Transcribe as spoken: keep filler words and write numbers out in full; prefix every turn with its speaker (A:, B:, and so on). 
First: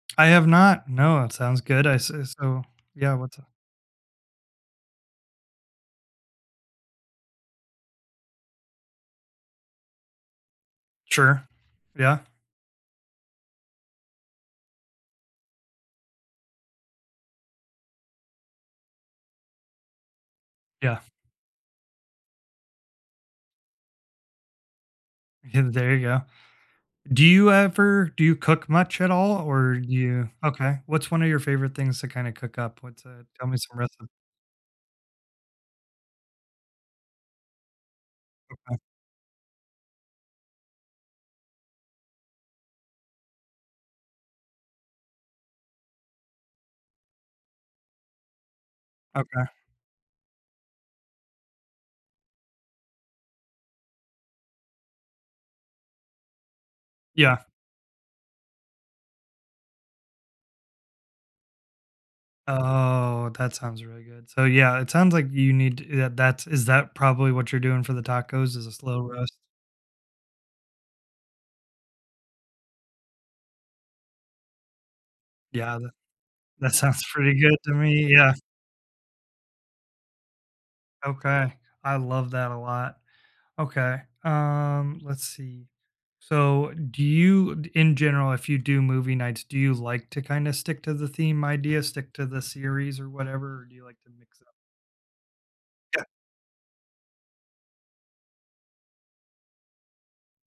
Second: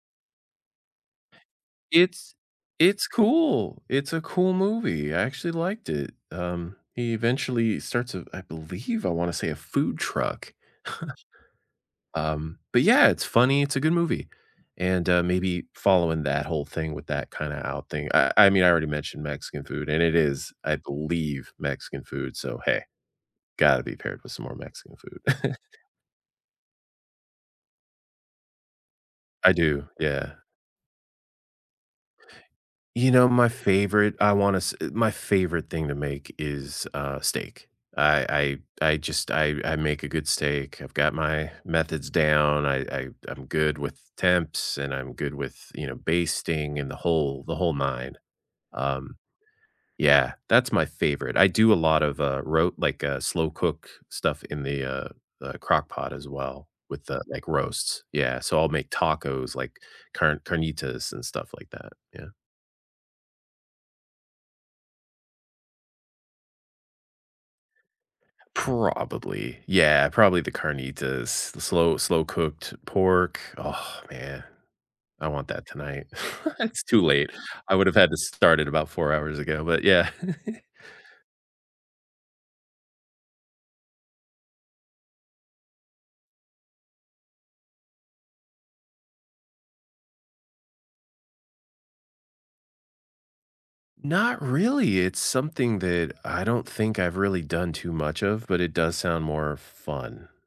A: I have not, no, it sounds good, I say
B: It's
A: so,
B: it's
A: yeah, what's u
B: cool, it's a cool movie, I actually liked it. Um, he eventually starts a I believe, I wanna say a food truck.
A: Sure. Yeah.
B: Um, but, yeah, it's funny, it's a good movie, and, uh, maybe following that whole thing with that kinda out thing. I I mean, I already mentioned Mexican food and it is, I
A: Yeah.
B: believe, Mexican food, so, hey, gotta be paired with some more Mexican food.
A: Yeah, there you go. Do you ever do you cook much at all,
B: I
A: or
B: do,
A: do you?
B: yeah.
A: okay, what's one of your favorite things to kinda cook up? What's,
B: You
A: uh,
B: know, my
A: tell me some reci
B: favorite I wanna s my favorite thing to make is, uh, steak. I
A: Okay.
B: I I just, I I make a good steak. I've got my methods down. I I I'm good with temps, and I'm good with, you know, basting and the whole, the whole nine, um
A: Okay.
B: Yeah, that's my favorite, I do a lot of, uh, ro like a slow-cook stuff in the, uh, the Crock-Pot as well with the,
A: Yeah.
B: like, roasts, yeah, so, I'll make tacos, like, car carnitas and stuff like that, yeah.
A: Oh, that sounds really good. So, yeah, it sounds like you need, t eh, that that is that probably what you're doing for the tacos is a slow roast?
B: Probably, yeah, probably the carnitas, the slow slow-cooked pork. Oh man, I want that
A: Yeah, that
B: tonight
A: that
B: it's too
A: sounds
B: late.
A: pretty good
B: I
A: to
B: would've
A: me,
B: had to
A: yeah.
B: start it about four hours ago, but yeah.
A: Okay. I love that a lot. Okay, um, let's see. So, do you, d in general, if you do movie nights, do you like to kinda stick to the theme idea, stick to the series or whatever, or do you like to
B: Not
A: mix up?
B: really, it's something
A: Yeah.
B: that I don't think I've really done too much of, but it does sound more fun.